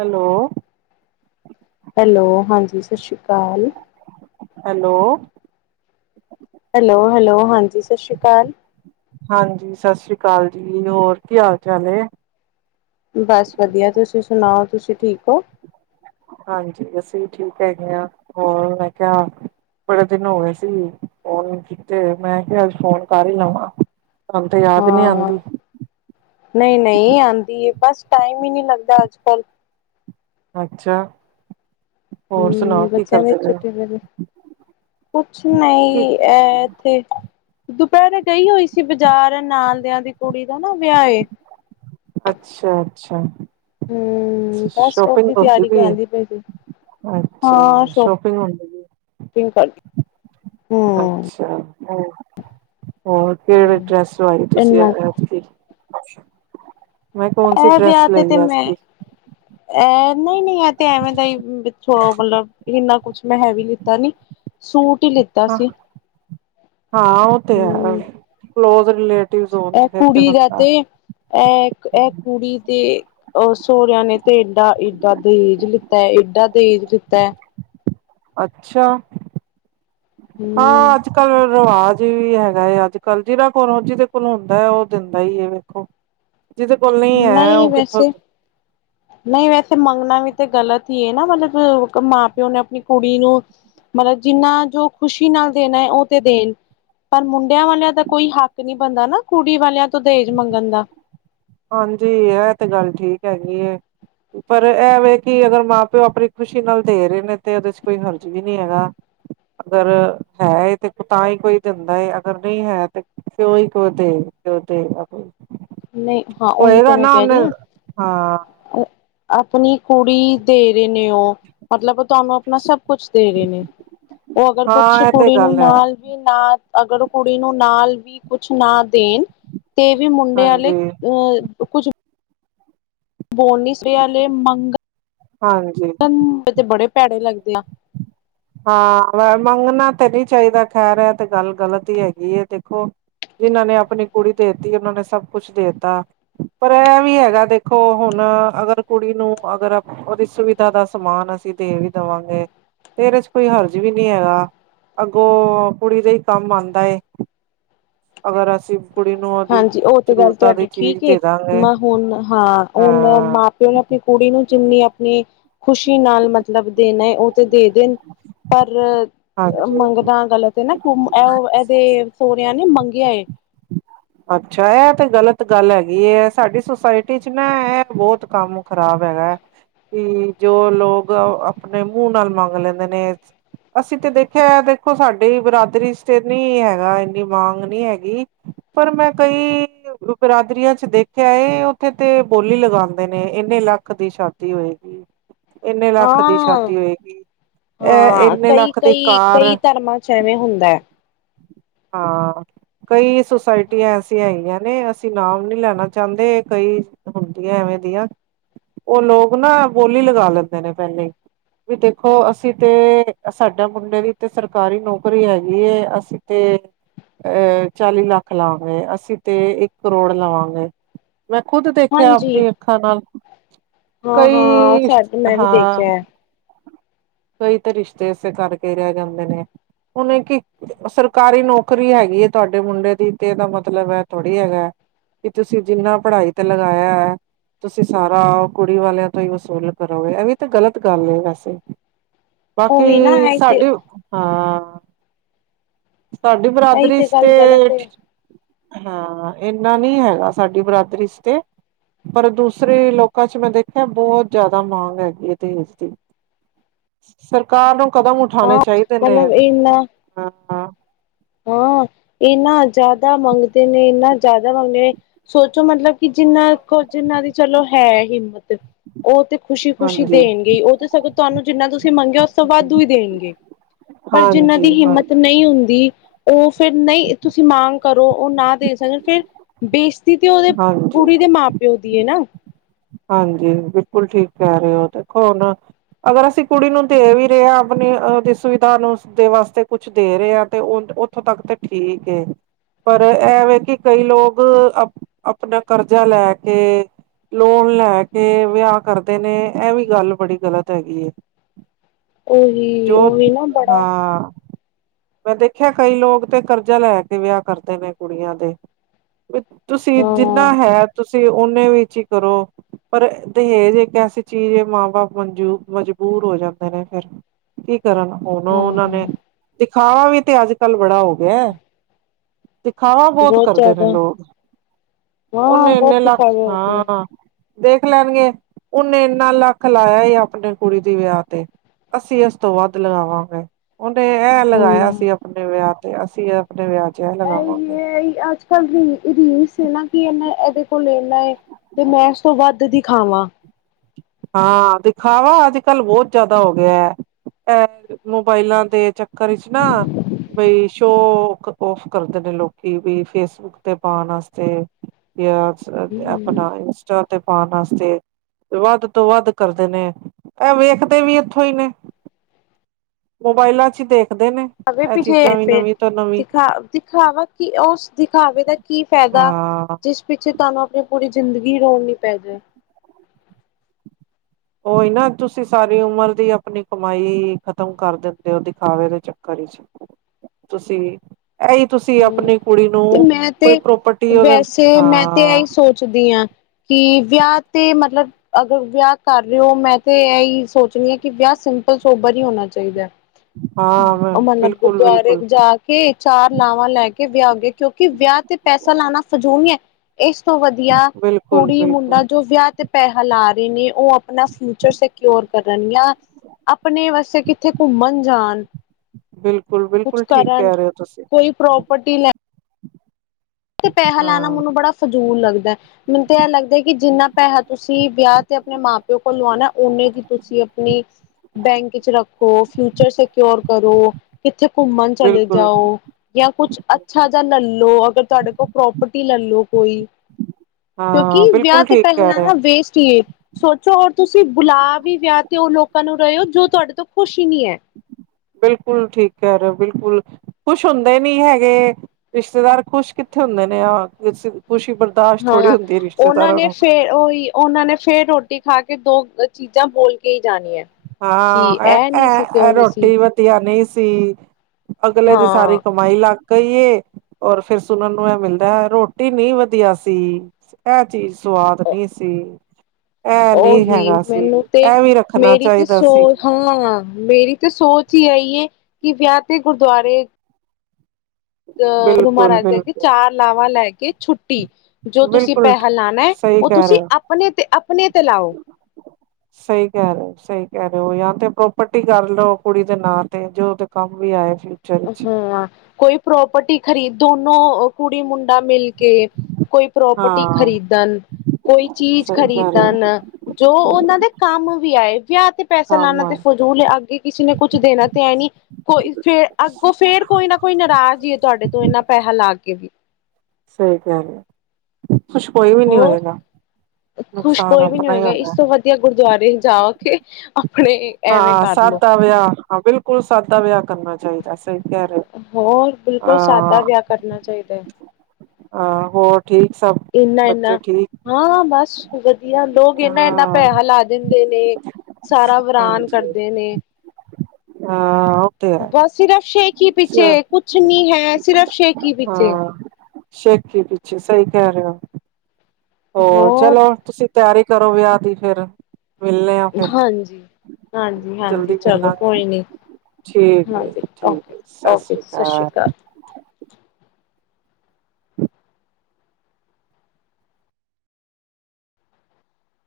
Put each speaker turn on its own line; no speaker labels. Hello.
Hello ਹਾਂਜੀ, ਸਤਿ ਸ਼੍ਰੀ ਅਕਾਲ।
Hello.
Hello, hello ਹਾਂਜੀ ਸਤਿ ਸ਼੍ਰੀ ਅਕਾਲ।
ਹਾਂਜੀ ਸਤਿ ਸ੍ਰੀ ਅਕਾਲ ਜੀ ਹੋਰ ਕੀ ਹਾਲ ਚਾਲ ਹੈ?
ਬਸ ਵਧੀਆ, ਤੁਸੀਂ ਸੁਣਾਓ ਤੁਸੀਂ ਠੀਕ ਹੋ?
ਹਾਂਜੀ, ਅਸੀਂ ਠੀਕ ਹੈਗੇ ਹਾਂ, ਹੋਰ ਮੈਂ ਕਿਹਾ? ਬੜੇ ਦਿਨ ਹੋ ਗਏ ਸੀ, ਫੋਨ ਕੀਤੇ ਮੈਂ ਕਿਹਾ ਅੱਜ 'ਫੋਨ' ਕਰ ਹੀ ਲਵਾਂ। ਤੁਹਾਨੂੰ ਤੇ ਯਾਦ ਨੀ
ਹਾਂ
ਆਂਦੀ
ਨਹੀਂ -ਨਹੀਂ ਆਉਂਦੀ ਹੈ। ਬਸ ਟਾਈਮ ਹੀ ਨਹੀਂ ਲੱਗਦਾ ਅੱਜ- ਕੱਲ
ਅੱਛਾ। ਹੋਰ ਸੁਣਾਓ
ਹਮ
ਕੀ
ਬੱਚਿਆਂ ਦੇ
ਕਰਦੇ ਪਏ ਹੋ?
ਛੁੇ ਵ ਕੁਛ
ਕੀ
ਨਹੀਂ ਹੈ ਇੱਥੇ [unintelligible] ਦੁਪਹਿਰੇ ਗਈ ਹੋਈ ਸੀ। 'ਬਾਜ਼ਾਰ' ਨਾਲਦਿਆਂ ਦੀ ਕੁੜੀ ਦਾ ਨਾ ਵਿਆਹ ਏ।
ਅੱਛਾ, ਅੱਛਾ।
ਹਮ ਬਸ
'ਸ਼ੋਪਿੰਗ'
ਉਹਦੀ
ਹੋਂਦੀ
ਤਿਆਰੀ
ਪਈ ਏ
ਕਰਾਂਦੀ ਸੀ
ਅੱਛਾ ਸ਼ੋਪਿੰਗ ਹੋਦੀ।
ਕ [unintelligible]
ਅੱਛਾ, ਹੋਰ ਕਿਹੜੇ
ਹਮ
ਡਰੈਸ ਸਵਾਈ
ਇਨਾ
ਤੁਸੀਂ? ਮੈਂ ਕੌਣ ਸੀ
ਵਿਆਹ
'ਡਰੈਸ'
ਤੇ
ਲਈ
ਤੇ
ਹੈ ਇਸ
ਮੈਂ
ਕੀ।
ਇਹ ਨਹੀਂ, ਨਹੀਂ ਆ ਤੇ ਐਵੇਂ ਦਾ ਹੀਥ ਮਤਲਬ ਇੰਨਾ ਕੁਛ ਮੈਂ ਹੈ ਵੀ ਲਿਤਾ ਨੀ। ਸੂਟ ਹੀ ਲਿੱਤਾ
ਹਾਂ
ਸੀ
ਉਹ ਤੇ ਹੈ
ਹਮ
ਕਲੋ।
ਇਹ
ਫਿਰ ਤੇ
ਕੁੜੀ ਦਾ
ਬੰਦਾ [unintelligible]
ਇਹ, ਇਹ ਕੁੜੀ ਦੇ। ਅਹ ਸੋਹੁਰਿਆਂ ਨੇ ਤੇ ਏਡਾ- ਏਡਾ 'ਦਹੇਜ' ਲਿੱਤਾ, ਏਡਾ ਦਹੇਜ ਲਿੱਤਾ।
ਅੱਛਾ।
ਹਮ [inaudible]
ਹਾਂ, ਅੱਜ - ਕੱਲ ਰਿਵਾਜ ਵੀ ਹੈਗਾ ਏ, ਅੱਜ ਕੱਲ ਜਿਹਨਾਂ ਕੋਲ ਜਿਹਦੇ ਕੋਲ ਹੁੰਦਾ ਉਹ ਦਿੰਦਾ ਹੀ ਹੈ ਵੇਖੋ। ਜਿਹਦੇ ਕੋਲ ਨ ਹੈ
ਨਹੀਂ
ਉਹ ਕਿੱਥੋਂ?
ਵੈਸੇ ਨਹੀਂ ਵੈਸੇ ਮੰਗਣਾ ਵੀ ਤੇ ਗ਼ਲਤ ਹੀ ਹੈ। ਨਾ ਮਤਲਬ ਮਾਂ - ਪਿਓ ਨੇ ਆਪਣੀ ਕੁੜੀ ਨੂੰ ਮਤਲਬ ਜਿੰਨਾ ਜੋ 'ਖ਼ੁਸ਼ੀ' ਨਾਲ ਦੇਣਾ ਹੈ ਉਹ ਤੇ ਦੇਣ। ਪਰ ਮੁੰਡਿਆਂ ਵਾਲਿਆਂ ਦਾ ਕੋਈ ਹੱਕ ਨਹੀਂ ਬਣਦਾ ਨਾ। ਕੁੜੀ ਵਾਲਿਆਂ ਤੋਂ ਦਾਜ ਮੰਗਣ ਦਾ?
ਹਾਂਜੀ, ਇਹ ਤੇ ਗੱਲ ਠੀਕ ਹੈਗੀ ਏ। ਪਰ ਇਹਵੇ ਕਿ ਅਗਰ ਮਾਂ - ਪਿਓ ਆਪਣੀ 'ਖੁਸ਼ੀ' ਨਾਲ ਦੇ ਰਹੇ ਨੇ ਤੇ ਉਹਦੇ ਚ ਕੋਈ ਹਰਜ਼ ਵੀ ਨਹੀਂ ਹੈਗਾ। ਅਗਰ ਹੈ ਤੇ ਤਾਂ ਹੀ ਕੋਈ ਦਿੰਦਾ ਹੈ। ਅਗਰ ਨਹੀਂ ਹੈ ਤੇ ਫਉਂ ਹੀ ਕੋ ਤੇ ਕਿਉਂ ਤੇ ਆਪ [unintelligible]
ਨਹੀਂ ਹਾਂ, ਉਹੀ ਤਾਂ ਮੈਂ ਕਹਿ ਰਹੀ ਹਾਂ। ਆਪਣੀ ਕੁੜੀ ਦੇ ਰਹੇ ਨੇ ਉਹ। ਮਤਲਬ ਉਹ ਤੁਹਾਨੂੰ ਆਪਣਾ ਸਭ ਕੁਛ ਦੇ ਰਹੇ ਨੇ, ਉਹ ਅਗਰ
ਹਾਂ
ਕੁਛ
ਇਹ ਤੇ
'ਕੁੜੀ' ਨੂੰ
ਗੱਲ ਹੈ
ਨਾਲ ਨਾ ਅਗਰ ਕੁੜੀ ਨੂੰ ਨਾਲ ਵੀ ਕੁਛ ਨਾ ਦੇਣ। ਤੇ ਵੀ ਮੁੰਡਿਆਂ
ਹਾਂਜੀ
ਅ ਤੇ ਕੁੱਜ ਬੋਨੀ ਸੇ ਆਲੇ ਮੰਗ
ਹਾਂਜੀ।
ਐ ਤੇ ਬੜੇ ਭੈੜੇ ਲੱਗਦੇ ਆ।
ਹਾਂ, ਮ ਮੰਗਣਾ ਤੇ ਨਹੀਂ ਚਾਹੀਦਾ ਖੈਰ, ਐ ਤੇ ਗੱਲ ਗਲਤ ਈ ਹੈਗੀ ਏ। ਦੇਖੋ ਜਿਨ੍ਹਾਂ ਨੇ ਆਪਣੀ ਕੁੜੀ ਦੇਤੀ, ਉਹਨਾਂ ਨੇ ਸਭ ਕੁੱਛ ਦੇਤਾ। ਪਰ ਐ ਵੀ ਹੈਗਾ ਦੇਖੋ, ਹੁਣ ਅਗਰ ਕੁੜੀ ਨੂੰ ਅਗਰ ਉਹਦੀ ਸੁਵਿਧਾ ਦਾ ਸਮਾਨ ਅਸੀਂ ਦੇ ਵੀ ਦਵਾਂਗੇ। ਤੇ ਇਹਰੇ 'ਚ ਕੋਈ ਹਰਜ਼ ਵੀ ਨੀ ਹੈਗਾ। ਅੱਗੋਂ ਕੁੜੀ ਦੇ ਈ ਕੰਮ ਆਂਦਾ ਏ ਅਗਰ ਅਸੀਂ ਕੁੜੀ ਨੂੰ ਉਹਦੀ
ਹਾਂਜੀ, ਉਹ ਤੇ ਗੱਲ
ਜ਼ਰੂਰਤਾਂ ਦੀ
ਤੁਹਾਡੀ
ਚੀਜ਼
ਠੀਕ ਏ।
ਦੇ ਦਾਂਗੇ
ਮ ਹੁਣ ਹਾਂ, ਹੁਣ
ਹਾਂ
ਮਾਂ ਪਿਓ ਨੇ ਆਪਣੀ ਕੁੜੀ ਨੂੰ ਜਿੰਨੀ ਆਪਣੀ ਖ਼ੁਸ਼ੀ ਨਾਲ ਮਤਲਬ ਦੇਣਾ ਐ, ਉਹ ਤੇ ਦੇ ਦੇਣ ਪਰ
ਹਾਂਜੀ
ਮੰਗਣਾ ਗਲਤ ਏ ਨਾ, ਐਹ ਐਹਦੇ ਸੋਂਰਿਆਂ ਨੇ ਮੰਗਿਆ ਏ।
[inaudible] ਅੱਛਾ, ਐਹ ਤੇ ਗ਼ਲਤ ਗੱਲ ਹੈਗੀ। ਸਾਡੀ ਸੁਸਾਇਟੀ 'ਚ ਨਾ ਇਹ ਬਹੁਤ ਕੰਮ ਖ਼ਰਾਬ ਹੈਗਾ। ਪੀ, ਜੋ ਲੋਗ ਆਪਣੇ ਮੂੰਹ ਨਾਲ ਮੰਗ ਲੈਂਦੇ ਨੇ ਅਸੀਂ ਤੇ ਦੇਖਿਆ ਦੇਖੋ, ਸਾਡੀ ਬਰਾਦਰੀ 'ਚ ਤੇ ਨੀ ਹੈਗਾ। ਇੰਨੀ ਮਾਂਗ ਨਹੀਂ ਹੈਗੀ। ਪਰ ਮੈਂ ਕਈ ਬਿਰਾਦਰੀਆਂ 'ਚ ਦੇਖਿਆ ਏ, ਉੱਥੇ ਤੇ ਬੋਲੀ ਲਗਾਉਂਦੇ ਨੇ, ਇੰਨੇ ਲੱਖ ਦੀ ਸ਼ਾਦੀ ਹੋਏਗੀ। ਇੰਨੇ ਲੱਖ ਦੀ
ਹਾਂ
ਸ਼ਾਦੀ ਹੋਏਗੀ। ਐਹ ਇੰਨੇ ਲੱਖ ਦੀ ਕਾਰ
ਅੱਛਾ ਇਵੇਂ ਹੁੰਦਾ।
ਹਾਂ, ਕਈ ਸੁਸਾਇਟੀਆਂ ਐਸੀਆਂ ਹੈਗੀਆਂ ਨਹੀ ਅਸੀਂ ਨਾਮ ਨੀ ਲੈਣਾ ਚਾਹੁੰਦੇ। ਕਈ ਹੁੰਦੀਆਂ ਐਵੇਂ ਦੀਆਂ ਉਹ ਲੋਗ ਨਾ, ਬੋਲੀ ਲਗਾ ਲੈਂਦੇ ਨੇ ਪਹਿਲੇ ਈ। ਵੀ ਦੇਖੋ ਅਸੀਂ ਤੇ ਸਾਡੇ ਮੁੰਡੇ ਦੀ ਤੇ ਸਰਕਾਰੀ ਨੌਕਰੀ ਹੈਗੀ ਏ। ਅਸੀਂ ਤੇ ਅ ਚਾਲ਼ੀ ਲੱਖ ਲਾਂਘੇ। ਅੱਸੀਂ ਤੇ ਇੱਕ ਕਰੋੜ ਲਵਾਂਗੇ। ਮੈਂ ਖੁਦ ਦੇਖਿਆ,
ਹਾਂਜੀ
ਆਪਣੀਆਂ ਅੱਖਾਂ ਨਾਲ
ਹਾਂ ਹਾਂ
ਕਈ,
ਸਾਡੇ ਮੈਂ ਵੀ
ਹਾਂ
ਦੇਖਿਆ
ਕਈ ਤੇ ਰਿਸ਼ਤੇ ਇਸੇ ਕਰਕੇ ਰਹਿ ਜਾਂਦੇ ਨੇ, ਹੁਨ ਏ ਕੀ ਸਰ ਸਰਕਾਰੀ ਨੌਕਰੀ ਹੈਗੀ ਏ ਤੁਹਾਡੇ ਮੁੰਡੇ ਦੀ ਤੇ ਇਹਦਾ ਮਤਲਬ ਐ ਥੋੜ੍ਹੀ ਹੈਗਾ ਕੀ ਤੁਸੀਂ ਜਿੰਨਾ ਪੜ੍ਹਾਈ ਤੇ ਲਗਾਇਆਂ ਤੁਸੀਂ ਸਾਰਾ ਕੁੜੀ ਵਾਲਿਆਂ ਤੋਂ ਈ ਵਸੂਲ ਕਰੋਗੇ। ਇਹ ਵੀ ਤੇ ਗ਼ਲਤ ਗੱਲ ਏ ਵੈਸੇ।
ਉਹੀ ਨਾ
ਬਾਕੀ
ਇਹੀ ਤੇ
ਸਾਡੀ, ਹਾਂ ਸਾਡੀ
ਇਹੀ
ਬਰਾਦਰੀ 'ਚ ਤੇ
ਗੱਲ ਗਲਤ ਹੈ
ਹਾਂ, ਏਨਾ ਨੀ ਹੈਗਾ ਸਾਡੀ ਬਰਾਦਰੀ 'ਚ ਤੇ ਪਰ ਦੂਸਰੇ ਲੋਕਾਂ 'ਚ ਮੈਂ ਦੇਖਿਆ, ਬਹੁਤ ਜ਼ਿਆਦਾ ਮਾਂਗ ਹੈਗੀ ਏ, ਦਹੇਜ ਦੀ। ਸਰਕਾਰ ਨੂੰ ਕਦਮ
ਹਾਂ
ਉਠਾਉਣੇ ਚਾਹੀਦੇ ਨੇ।
ਮਤਲਬ ਇੰਨਾ ਹਾਂ, ਏਨਾ ਜ਼ਿਆਦਾ ਮੰਗਦੇ ਨੇ, ਏਨਾ ਜ਼ਿਆਦਾ ਮੰਗਦੇ ਨੇ ਸੋਚੋ ਮਤਲਬ ਕਿ, ਜਿੰਨਾ ਕੁ ਜਿੰਨਾਂ ਦੀ ਚਲੋ ਹੈ ਹਿੰਮਤ ਉਹ ਤੇ ਖੁਸ਼ੀ-ਖੁਸ਼ੀ
ਹਾਂਜੀ
ਦੇਣਗੇ ਈ। ਉਹ ਤੇ ਸਗੋਂ ਤੁਹਾਨੂੰ ਜਿੰਨਾ ਤੁਸੀਂ ਮੰਗਿਆ ਉਸ ਤੋਂ ਵਾਧੂ ਈ ਦੇਣਗੇ। ਪਰ ਜਿੰਨ੍ਹਾਂ ਦੀ
ਹਾਂਜੀ ਹਾਂਜੀ
ਹਿੰਮਤ ਨਹੀਂ ਹੁੰਦੀ ਉਹ ਫਿਰ ਨਹੀਂ, ਤੁਸੀਂ ਮਾਂਗ ਕਰੋ ਉਹ ਨਾ ਦੇ ਸਕਣ ਫਿਰ ਬੇਜ਼ਤੀ ਤੇ ਉਹਦੇ,
ਹਾਂਜੀ
ਕੁੜੀ ਦੇ ਮਾਂ ਪਿਓ ਦੀ ਏ ਨਾ।
ਹਾਂਜੀ, ਬਿਲਕੁਲ ਠੀਕ ਕਹਿ ਰਹੇ ਓ, ਦੇਖੋ ਹੁਣ ਅਗਰ ਅਸੀਂ ਕੁੜੀ ਨੂੰ ਦੇ ਵੀ ਰਹੇ ਆਂ ਆਪਣੀ ਦੀ ਸੁਵਿਧਾ ਨੂੰ, ਦੇ ਵਾਸਤੇ ਕੁਛ ਦੇ ਰਹੇ ਆਂ ਤੇ ਉੱਥੋਂ ਤੱਕ ਤਾਂ ਠੀਕ ਏ ਪਰ ਐਵੇ ਕਿ ਕਈ ਲੋਕ ਅ ਆਪਣਾ ਕਰਜ਼ਾ ਲੈ ਕੇ ਲੋਨ ਲੈ ਕੇ ਵਿਆਹ ਕਰਦੇ ਨੇ, ਏਹ ਵੀ ਗੱਲ ਬੜੀ ਗਲਤ ਹੈਗੀ।
ਉਹੀ
ਜੋ,
ਉਹੀ ਨਾ ਬੜਾ
ਹਾਂ ਮੈਂ ਦੇਖਿਆ ਕਈ ਲੋਕ ਤੇ ਕਰਜ਼ਾ ਲੈ ਕੇ ਵਿਆਹ ਕਰਦੇ ਨੇ ਕੁੜੀਆਂ ਦੇ। ਵੀ ਤੁਸੀਂ ਜਿੰਨਾ
ਹਾਂ
ਹੈ, ਤੁਸੀਂ ਓੱਨੇ ਵਿੱਚ ਹੀ ਕਰੋ। ਪਰ ਦਹੇਜ ਏੱਕ ਐਸੀ ਚੀਜ਼ ਹੈ, ਮਾਂ-ਬਾਪ ਮਂਜੂ ਮਜਬੂਰ ਹੋ ਜਾਂਦੇ ਨੇ ਫੇਰ। ਕੀ ਕਰਨ ਹੁਣ ਓਹਨਾਂ ਨੇ,
ਹਾਂ
ਦਿਖਾਵਾ ਵੀ ਤੇ ਅੱਜ-ਕੱਲ ਬੜਾ ਹੋ ਗਿਆ। ਦਿਖਾਵਾ ਬਹੁਤ ਕਰਦੇ ਨੇ ਲੋਕ,
ਹਾਂ
ਓਨੇ
ਬਹੁਤ
ਇੰਨੇ
ਦਿਖਾਵਾ
ਲੱਖ
ਹੋ ਗਿਆ
ਹਾਂ ਦੇਖ ਲੈਣਂਗੇ, ਉਹਨੇ ਇੱਨਾ ਲੱਖ ਲਾਇਆ ਹੀ, ਆਪਣੇ ਕੁੜੀ ਦੇ ਵਿਆਹ ਤੇ। ਅਸੀਂ ਏਸ ਤੋਂ ਵੱਧ ਲਗਾਵਾਂਗੇ। ਓਹਨੇ ਏਹ ਲਗਾਇਆ
ਹੂੰ
ਸੀ ਆਪਣੇ ਵਿਆਹ ਤੇ, ਅਸੀਂ ਆਪਣੇ ਵਿਆਹ ਚ ਏਹ ਲਗਾਵਾਂਗੇ।
ਇਹ ਈ ਅੱਜ ਐਦੀ ਇਹਦੀ ਇਹ ਸੀ ਨਾ ਕੀ, ਇਹਨਾ ਐਹਦੇ ਕੋਲ ਐਨਾ ਏ ਤੇ ਮੈਂ ਇਸ ਤੋਂ ਵੱਧ ਦਿਖਾਵਾਂ।
ਹਾਂ, ਦਿਖਾਵਾ ਅੱਜ-ਕੱਲ ਬਹੁਤ ਜਿਆਦਾ ਹੋ ਗਿਐ। ਐਹ ਮੋਬਾਇਲਾਂ ਦੇ ਚੱਕਰ ਇਚ ਨਾ, ਬਈ ਸ਼ੋਕ ਓਫ ਕਰਦੇ ਨੇ ਲੋਕੀ ਵੀ ਫੇਸਬੁੱਕ ਤੇ ਪਾਣ ਆਸਤੇ ਯਾ ਤੇ
ਹੂੰ
ਆਪਣਾ ਇੰਸਟਾ ਤੇ ਪਾਣ ਆਸਤੇ ਵੱਧ ਤੋਂ ਵੱਧ ਕਰਦੇ ਨੇ, ਐਹ ਵੇਖਦੇ ਵੀ ਐੱਥੋਂ ਈ ਨੇ। ਮੋਬਾਇਲਾਂ ਚ ਦੇਖਦੇ ਨੇ ਇਹ ਚੀਜ਼ਾਂ ਵੀ
[inaudible]
ਨਵੀਂ ਤੋਂ ਨਵੀਂ
ਦਿਖਾਵਾ ਕੀ, ਓਸ ਦਿਖਾਵੇ ਦਾ ਕੀ ਫਾਇਦਾ
ਹਾਂ
ਜਿਸ ਪਿੱਛੇ ਤੁਹਾਨੂੰ ਆਪਣੀ ਪੂਰੀ ਜ਼ਿੰਦਗੀ ਰੋਲਨੀ ਪੈਜੇ।
ਓਹੀ ਨਾ ਤੁਸੀਂ ਸਾਰੀ ਉਮਰ ਦੀ ਆਪਣੀ ਕਮਾਈ ਖਤਮ ਕਰ ਦੇਂਦੇ ਓ, ਦਿਖਾਵੇ ਦੇ ਚੱਕਰ ਇਚ। ਤੁਸੀਂ ਐਹੀ ਤੁਸੀਂ
ਹੂੰ
ਆਪਣੀ ਕੁੜੀ
ਤੇ
ਨੂੰ,
ਮੈਂ
ਕੋਈ
ਤੇ
ਪ੍ਰੋਪਰਟੀ ਓਹਦੇ, ਹਾਂ
ਪੁੱਛਦੀ ਆਂ, ਕਿ ਵਿਆਹ ਤੇ ਮਤਲਬ ਅਗਰ ਵਿਆਹ ਕਰ ਰਹੇ ਹੋ, ਮੈਂ ਤੇ ਏਹੀ ਸੋਚਣੀ ਆ ਕਿ ਵਿਆਹ ਸਿੰਪਲ ਸੋਬਰ ਈ ਹੋਣਾ ਚਾਹੀਦਾ।
ਹਾਂ ਮੈਂ
ਓ ਮਤਲਬ
ਬਿਲਕੁਲ
ਗੁਰਦੁਆਰੇ
ਬਿਲਕੁਲ
ਜਾ ਕੇ ਕੇ ਚਾਰ ਲਾਵਾਂ ਲੈ ਕੇ ਵਿਆਹ ਹੋ ਗਏ, ਕਿਉਂਕਿ ਵਿਆਹ ਤੇ ਪੈਸਾ ਲਾਣਾ ਫਜੂਲ ਇ ਐ। ਏਸ ਤੋਂ ਵਧੀਆ
ਬਿਲਕੁਲ ਬਿਲਕੁਲ
ਕੁੜੀ-ਮੁੰਡਾ ਜੋ ਵਿਆਹ ਤੇ ਪੈਸਾ ਲਾ ਰਹੇ ਨੇ ਓਹ ਆਪਣਾ ਫਿਊਚਰ ਸਿਕਓਰ ਕਰਨ ਯਾ ਆਪਣੇ ਵਾਸਤੇ ਕਿੱਥੇ ਘੁੰਮਣ ਜਾਣ।
ਬਿਲਕੁਲ ਬਿ
ਕੁਛ ਕਰਨ, ਕੋਈ ਪ੍ਰੋਪਰਟੀ ਲੈ ਤੇ ਪੈਹਾ ਲਾਣਾ
ਹਾਂ
ਮੈਨੂੰ ਬੜਾ ਫਜੂਲ ਲੱਗਦੈ। ਮੈਨੂੰ ਤਾਂ ਏਹ ਲੱਗਦਾ ਕਿ ਜਿੰਨਾ ਪੈਹਾ ਤੁਸੀਂ ਵਿਆਹ ਤੇ ਆਪਣੇ ਮਾਂ-ਪਓ ਕੋਲ ਲਵਾਣੈ, ਓਨੇ ਦੀ ਤੁਸੀਂ ਆਪਣੀ ਬੈਂਕ ਇਚ ਰੱਖੋ, ਫਿਊਚਰ ਸਿਕਓਰ ਕਰੋ। ਕਿੱਥੇ ਘੁੰਮਣ ਚਲੇ
ਬਿਲਕੁਲ
ਜਾਓ, ਯਾ ਕੁੱਛ ਅੱਛਾ ਜੇਹਾ ਲੈਲੋ ਅਗਰ ਤੁਹਾਡੇ ਕੋਲ ਪ੍ਰੋਪਟੀ ਲੈਲੋ ਕੋਈ ਕਿਉਂਕਿ
ਹਾਂ
ਵਿਆਹ
ਬਿਲਕੁਲ
ਤੇ
ਠੀਕ
ਪੈਹਾ
ਕਹਿ ਰਹੇ
ਲਾਨਾ
ਹੋ
ਵੇਸਟ ਈ ਏ। ਸੋਚੋ ਔਰ ਤੁਸੀਂ ਬੁਲਾ ਵੀ ਵਿਆਹ ਤੇ ਓਹ ਲੋਕਾਂ ਨੂੰ ਰਹੇ ਓ, ਜੋ ਤੁਹਾਡੇ ਤੋਂ ਖੁਸ਼ ਹੀ ਨੀ ਐ।
ਬਿਲਕੁਲ ਠੀਕ ਕਹਿ ਰਹੇ ਓ, ਬਿਲਕੁਲ ਖੁਸ਼ ਹੁੰਦੇ ਨੀ ਹੈਗੇ, ਰਿਸ਼ਤੇਦਾਰ ਖੁਸ਼ ਕਿੱਥੇ ਹੁੰਦੇ ਨੇ ਆ ਖੁਸ਼ੀ ਬਰ
ਹਾਂ, ਓਨਾਂ ਨੇ ਫੇਰ, ਉਹੀ ਓਨਾਂ ਨੇ ਫੇਰ ਰੋਟੀ ਖਾ ਕੇ, ਦੋ ਚੀਜ਼ਾਂ ਬੋਲ ਕੇ ਹੀ ਜਾਣੀਆਂ। ਕਿ
ਹਾਂ,
ਇਹ ਨਹੀਂ ਸੀ
ਏਹ
ਤੇ
ਐ
ਉਹ ਨਹੀਂ ਸੀ
ਰੋਟੀ ਵ ਵਧੀਆ ਨਹੀਂ ਸੀ, ਅਗਲੇ ਦੀ ਸਾਰੀ
ਹਾਂ
ਕਮਾਈ ਲੱਗ ਕਹੀਏ, ਔਰ ਫੇਰ ਸੁਣਨ ਨੂੰ ਏਹ ਮਿਲਦਾ, ਰੋਟੀ ਨਹੀਂ ਵਧੀਆ ਸੀ। ਏਹ ਚੀਜ਼ ਸਵਾਦ ਨਹੀਂ ਸੀ, ਐ ਨੀ
ਉਹੀ
ਹੈਗਾ ਸੀ,
ਮੈਨੂੰ ਤੇ
ਐ ਵੀ ਰੱਖਣਾ
ਮੇਰੀ ਤੇ
ਚਾਹੀਦਾ
ਸੋ
ਸੀ
ਹਾਂ, ਮੇਰੀ ਤੇ ਸੋਚ ਹੀ ਆਈ ਹੈ, ਕਿ ਵਿਆਹ ਤੇ ਗੁਰਦੁਆਰੇ ਅ ਗੁਰੂ
ਬਿਲਕੁਲ
ਮਹਾਰਾਜ ਦੇ ਅੱਗੇ
ਬਿਲਕੁਲ
ਚਾਰ ਲਾਵਾਂ ਲੈ ਕੇ, ਛੁੱਟੀ ਜੋ ਤੁਸੀਂ
ਬਿਲਕੁਲ
ਪੈਸਾ ਲਾਂਣਾ ਹੈ,
ਸਹੀ
ਓ
ਕਹਿ
ਤੁਸੀਂ
ਰਹੇ ਹੋ
ਆਪਣੇ ਤੇ ਆਪਣੇ ਤੇ ਲਾਓ।
[unintelligible] ਸਹੀ ਕਹਿ ਰਹੇ ਓ-ਸਹੀ ਕਹਿ ਰਹੇ ਓ ਜਾਂ ਤੇ ਪ੍ਰੋਪਰਟੀ ਕਰਲੋ, ਕੁੜੀ ਦੇ ਨਾਂ ਤੇ ਜੋ ਓਦੇ ਕੰਮ ਵੀ ਆਏ ਫੇਰ।
ਹਾਂ, ਕੋਈ ਪ੍ਰੋਪਰਟੀ ਖਰੀਦੋ, ਦੋਨੋ ਕੁੜੀ-ਮੁੰਡਾ ਮਿਲ ਕੇ ਕੋਈ ਪ੍ਰੋਪਰਟੀ
ਹਾਂ
ਖਰੀਦਣ, ਕੋਈ ਚੀਜ਼
ਸਹੀ ਕਹਿ ਰਹੇ ਹੋ
ਖਰੀਦਣ। ਜੋ ਓਨਾਦੇ ਕੰਮ ਵੀ ਆਏ, ਵਿਆਹ ਤੇ ਪੈਸਾ
ਕੰਮ
ਲਾਣਾ ਤੇ
ਆਏ
ਫ ਜੋ ਲਿਆ, ਆਗੇ ਕਿਸੇ ਨੇ ਕੁੱਛ ਦੇਣਾ ਤੇ ਹੈਨੀ, ਕੋਈ ਫੇਰ ਅੱਗੋਂ ਫੇਰ ਕੋਈ ਨਾ ਕੋਈ ਨਾਰਾਜ਼ ਈ ਐ, ਤੁਹਾਡੇ ਤੋਂ ਏਨਾ ਪੈਸਾ ਲਾ ਕੇ ਵੀ।
ਸਹੀ ਕੈਹ ਰਹੇ ਓ, ਖੁੱਸ ਕੋਈ ਵੀ ਨੀ
ਹੋਰ
ਹੋਏਗਾ।
ਖੁਸ਼
ਨੁਕਸਾਨ
ਕੋਈ ਵੀ ਨੀ
ਆਪਣਾ ਹੀ
ਹੋਏਗਾ, ਏਸ
ਹੋਣਾ
ਤੋਂ ਵਧੀਆ ਗੁਰਦੁਆਰੇ ਜਾ ਆਓ, ਕੇ ਆਪਣੇ। ਐਵੇਂ
ਹਾਂ
ਕਰ ਲੋ
ਸਾਦਾ ਵਿਆਹ ਹਾਂ, ਬਿਲਕੁਲ ਸਾਦਾ ਵਿਆਹ ਕਰਨਾ ਚਾਹੀਦਾ, ਸਈ ਕੈਹ ਰਹੇ ਓ।
ਹੋਰ, ਬਿਲਕੁਲ ਸਾਦਾ ਵਿਆਹ ਕਰਨਾ ਚਾਹੀਦਾ ਹੈ।
ਹਾਂ, ਹੋਰ ਠੀਕ ਸਭ? ਬੱਚੇ
ਏਨਾ-ਏਨਾ।
ਠੀਕ
ਹਾਂ, ਬਸ ਵਧੀਆ, ਲੋਕ ਏਨਾ-ਏਨਾ
ਹਾਂ
ਪੈਸਾ ਲਾ ਦਿੰਦੇ ਨੇ, ਸਾਰਾ ਰਾਨ
ਹਾਂਜੀ
ਕਰਦੇ ਨੇ।
ਹਾਂ, ਓ ਤੇ। ਹੈ
ਬਸ ਸਿਰਫ ਸ਼ੇਖੀ ਹੀ ਪੀਛੇ ਕੁਛ ਨੀ ਹੈ, ਸਿਰਫ ਸੇ਼ਖੀ ਪੀਛੇ।
ਸ਼ੇਖੀ ਪਿੱਛੇ, ਸਹੀ ਕਹਿ ਰਹੇ ਓ। ਹੋਰ ਚਲੋ, ਤੁਸੀਂ ਤਿਆਰੀ ਕਰੋ, ਵਿਆਹ ਦੀ ਫੇਰ‌। ਮਿਲਨੇ ਆ ਫੇਰ,
ਹਾਂਜੀ ਹਾਂਜੀ ਹਾਂਜੀ
ਜਲਦੀ ਮਿਲ
ਚਲੋ
ਲਾਂਗੇ‌।
ਕੋਈ ਨੀ
ਠੀਕ
ਹਾਂਜੀ
ਐ-ਠੀਕ
ਓਕੇ
ਐ, ਸਤਿ
ਓਕੇ
ਸ਼੍ਰੀ
ਜੀ ਸਤਿ
ਅਕਾਲ। [unintelligible]